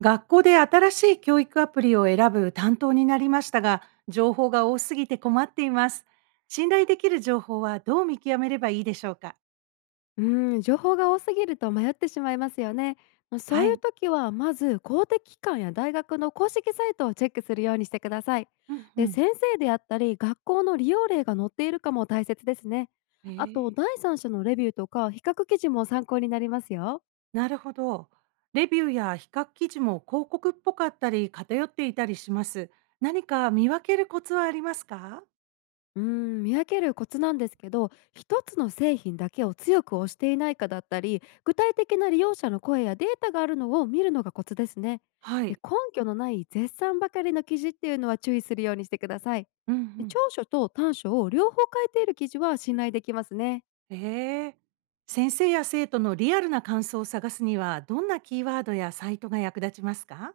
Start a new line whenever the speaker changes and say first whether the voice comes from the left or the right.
right: 学校で新しい教育アプリを選ぶ担当になりましたが、情報が多すぎて困っています。信頼できる情報はどう見極めればいいでしょうか？
left: 情報が多すぎると迷ってしまいますよね。そう
right: は
left: いう
right: い。
left: 時はまず公的機関や大学の公式サイトをチェックするようにしてください。
right: うんう
left: で、
right: ん。
left: 先生であったり学校の利用例が載っているかも大切ですね。
right: え
left: あと、
right: ー、
left: 第三者のレビューとか比較記事も参考になりますよ。
right: なるほど。レビューや比較記事も広告っぽかったり偏っていたりします。何か見分けるコツはありますか？
left: 見分けるコツなんですけど、一つの製品だけを強く推していないかだったり、具体的な利用者の声やデータがあるのを見るのがコツですね。
right: は
left: で、
right: い。
left: 根拠のない絶賛ばかりの記事っていうのは注意するようにしてください。
right: うんう
left: で、長
right: ん。
left: 所と短所を両方書いている記事は信頼できますね。
right: えー、先生や生徒のリアルな感想を探すには、どんなキーワードやサイトが役立ちますか？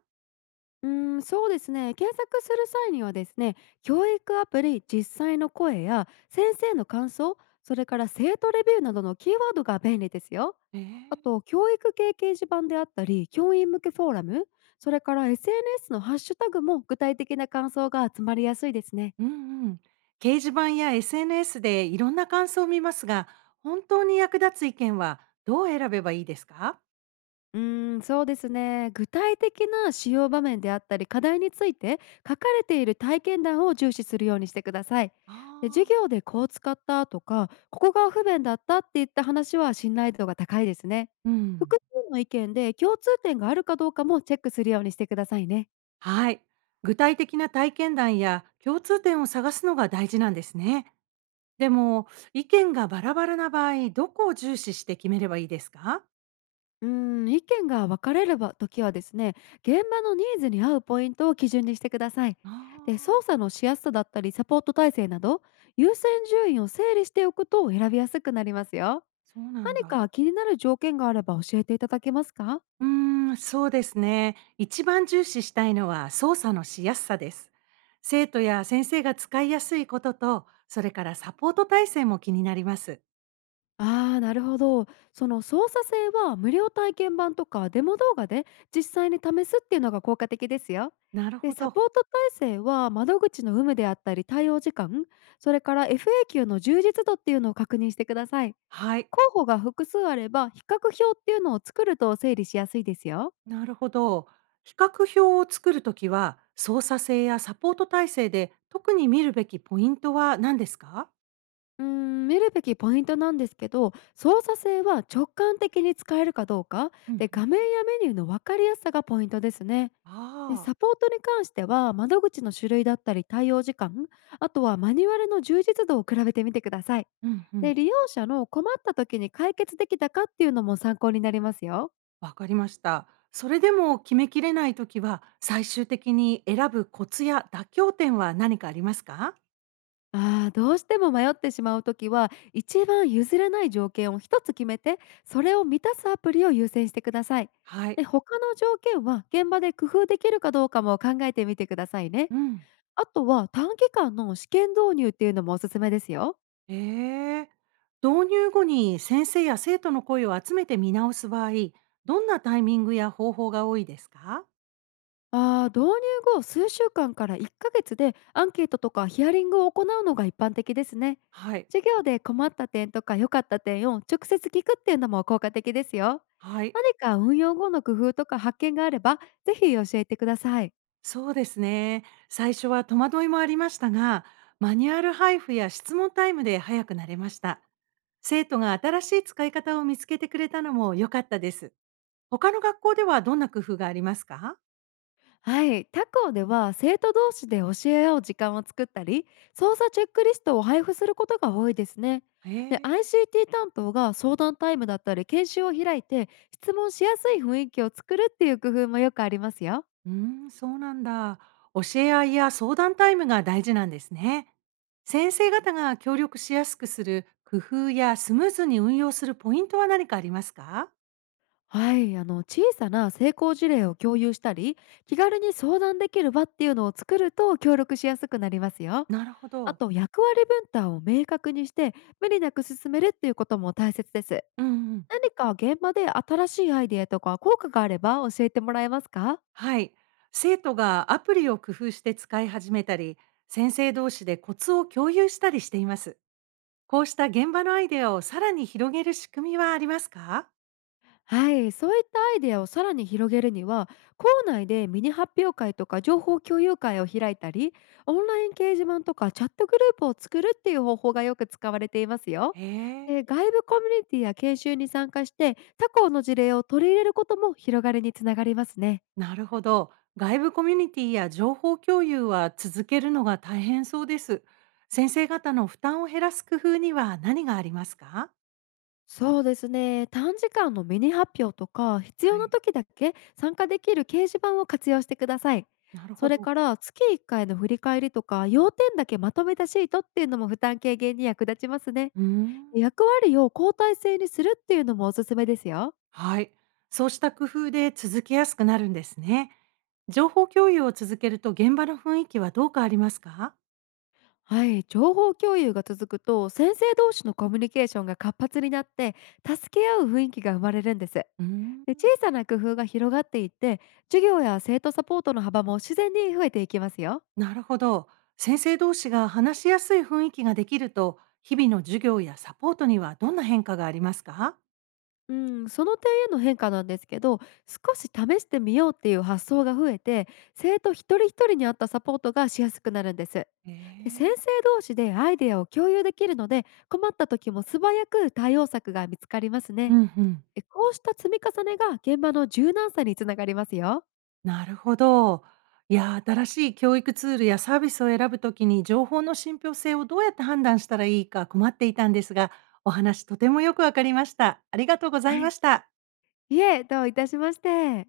left: そうですね。検索する際にはですね、教育アプリ実際の声や先生の感想、それから生徒レビューなどのキーワードが便利ですよ。
right: え
left: あ
right: ー
left: と、教育系掲示板であったり、教員向けフォーラム、それから SNS のハッシュタグも具体的な感想が集まりやすいですね。
right: うんうん。掲示板や SNS でいろんな感想を見ますが、本当に役立つ意見はどう選べばいいですか？
left: そうですね。具体的な使用場面であったり課題について書かれている体験談を重視するようにしてください。
right: あ
left: で、授
right: あ、
left: 業でこう使ったとか、ここが不便だったっていった話は信頼度が高いですね。
right: うん。
left: 複数の意見で共通点があるかどうかもチェックするようにしてくださいね。
right: はい。具体的な体験談や共通点を探すのが大事なんですね。でも、意見がバラバラな場合、どこを重視して決めればいいですか？
left: 意見が分かれるば時はですね、現場のニーズに合うポイントを基準にしてください。
right: あ
left: で、
right: あ
left: 操
right: ー、
left: 作のしやすさだったり、サポート体制など、優先順位を整理しておくと選びやすくなりますよ。
right: そうなん
left: 何
right: だ。
left: か気になる条件があれば教えていただけますか？
right: うーん、そうですね。一番重視したいのは操作のしやすさです。生徒や先生が使いやすいことと、それからサポート体制も気になります。
left: ああ、なるほど。その操作性は無料体験版とかデモ動画で実際に試すっていうのが効果的ですよ。
right: なる
left: で、
right: ほ
left: サ
right: ど。
left: ポート体制は窓口の有無であったり対応時間、それから FAQ の充実度っていうのを確認してください。
right: はい。
left: 候補が複数あれば比較表っていうのを作ると整理しやすいですよ。
right: なるほど。比較表を作るときは、操作性やサポート体制で特に見るべきポイントは何ですか？
left: 見るべきポイントなんですけど、操作性は直感的に使えるかどうか、
right: うんうん。
left: で、画面やメニューの分かりやすさがポイントですね。で、
right: あ
left: サ
right: あ。
left: ポートに関しては窓口の種類だったり対応時間、あとはマニュアルの充実度を比べてみてください。
right: うんうん。
left: で、利用者の困った時に解決できたかっていうのも参考になりますよ。
right: わかりました。それでも決めきれないときは、最終的に選ぶコツや妥協点は何かありますか？
left: ああ、どうしても迷ってしまうときは、一番譲れない条件を一つ決めて、それを満たすアプリを優先してください。
right: はい。
left: で、他の条件は現場で工夫できるかどうかも考えてみてくださいね。
right: うん。
left: あとは短期間の試験導入っていうのもおすすめですよ。
right: ええ。導入後に先生や生徒の声を集めて見直す場合、どんなタイミングや方法が多いですか？
left: ああ、導入後数週間から1ヶ月でアンケートとかヒアリングを行うのが一般的ですね。
right: はい。
left: 授業で困った点とか良かった点を直接聞くっていうのも効果的ですよ。
right: はい。
left: 何か運用後の工夫とか発見があれば、ぜひ教えてください。
right: そうですね。最初は戸惑いもありましたが、マニュアル配布や質問タイムで早くなれました。生徒が新しい使い方を見つけてくれたのも良かったです。他の学校ではどんな工夫がありますか？
left: はい、他校では生徒同士で教え合う時間を作ったり、操作チェックリストを配布することが多いですね。
right: へ
left: で、
right: え。
left: ICT 担当が相談タイムだったり研修を開いて質問しやすい雰囲気を作るっていう工夫もよくありますよ。
right: うーん、そうなんだ。教え合いや相談タイムが大事なんですね。先生方が協力しやすくする工夫やスムーズに運用するポイントは何かありますか？
left: はい、あの、小さな成功事例を共有したり気軽に相談できる場っていうのを作ると協力しやすくなりますよ。
right: なるほ
left: あ
right: ど。
left: と、役割分担を明確にして無理なく進めるっていうことも大切です。
right: うんうん。
left: 何か現場で新しいアイデアとか効果があれば教えてもらえますか？
right: はい。生徒がアプリを工夫して使い始めたり、先生同士でコツを共有したりしています。こうした現場のアイデアをさらに広げる仕組みはありますか？
left: はい、そういったアイデアをさらに広げるには、校内でミニ発表会とか情報共有会を開いたり、オンライン掲示板とかチャットグループを作るっていう方法がよく使われていますよ。
right: へえ。
left: で、外部コミュニティや研修に参加して他校の事例を取り入れることも広がりにつながりますね。
right: なるほど。外部コミュニティや情報共有は続けるのが大変そうです。先生方の負担を減らす工夫には何がありますか？
left: そうですね、短時間のミニ発表とか必
right: は
left: 要な
right: い、
left: 時だけ参加できる掲示板を活用してください。
right: なる
left: そ
right: ほ
left: れ
right: ど。
left: から月1回の振り返りとか要点だけまとめたシートっていうのも負担軽減に役立ちますね。
right: うーん。
left: 役割を交代制にするっていうのもおすすめですよ。
right: はい。そうした工夫で続けやすくなるんですね。情報共有を続けると現場の雰囲気はどう変わりますか？
left: はい、情報共有が続くと先生同士のコミュニケーションが活発になって、助け合う雰囲気が生まれるんです。で、
right: うーん、
left: 小さな工夫が広がっていって、授業や生徒サポートの幅も自然に増えていきますよ。
right: なるほど。先生同士が話しやすい雰囲気ができると、日々の授業やサポートにはどんな変化がありますか？
left: うん、その点への変化なんですけど、少し試してみようっていう発想が増えて、生徒一人一人に合ったサポートがしやすくなるんです。
right: え
left: で、先
right: ー
left: 生同士でアイデアを共有できるので、困った時も素早く対応策が見つかります
right: う
left: ね。
right: んうん。
left: で、こうした積み重ねが現場の柔軟さにつながりますよ。
right: なるほど。いやー、新しい教育ツールやサービスを選ぶときに情報の信憑性をどうやって判断したらいいか困っていたんですが、お話とてもよくわかりました。ありがとうござ
left: は
right: いま
left: い。
right: した。
left: いえ、どういたしまして。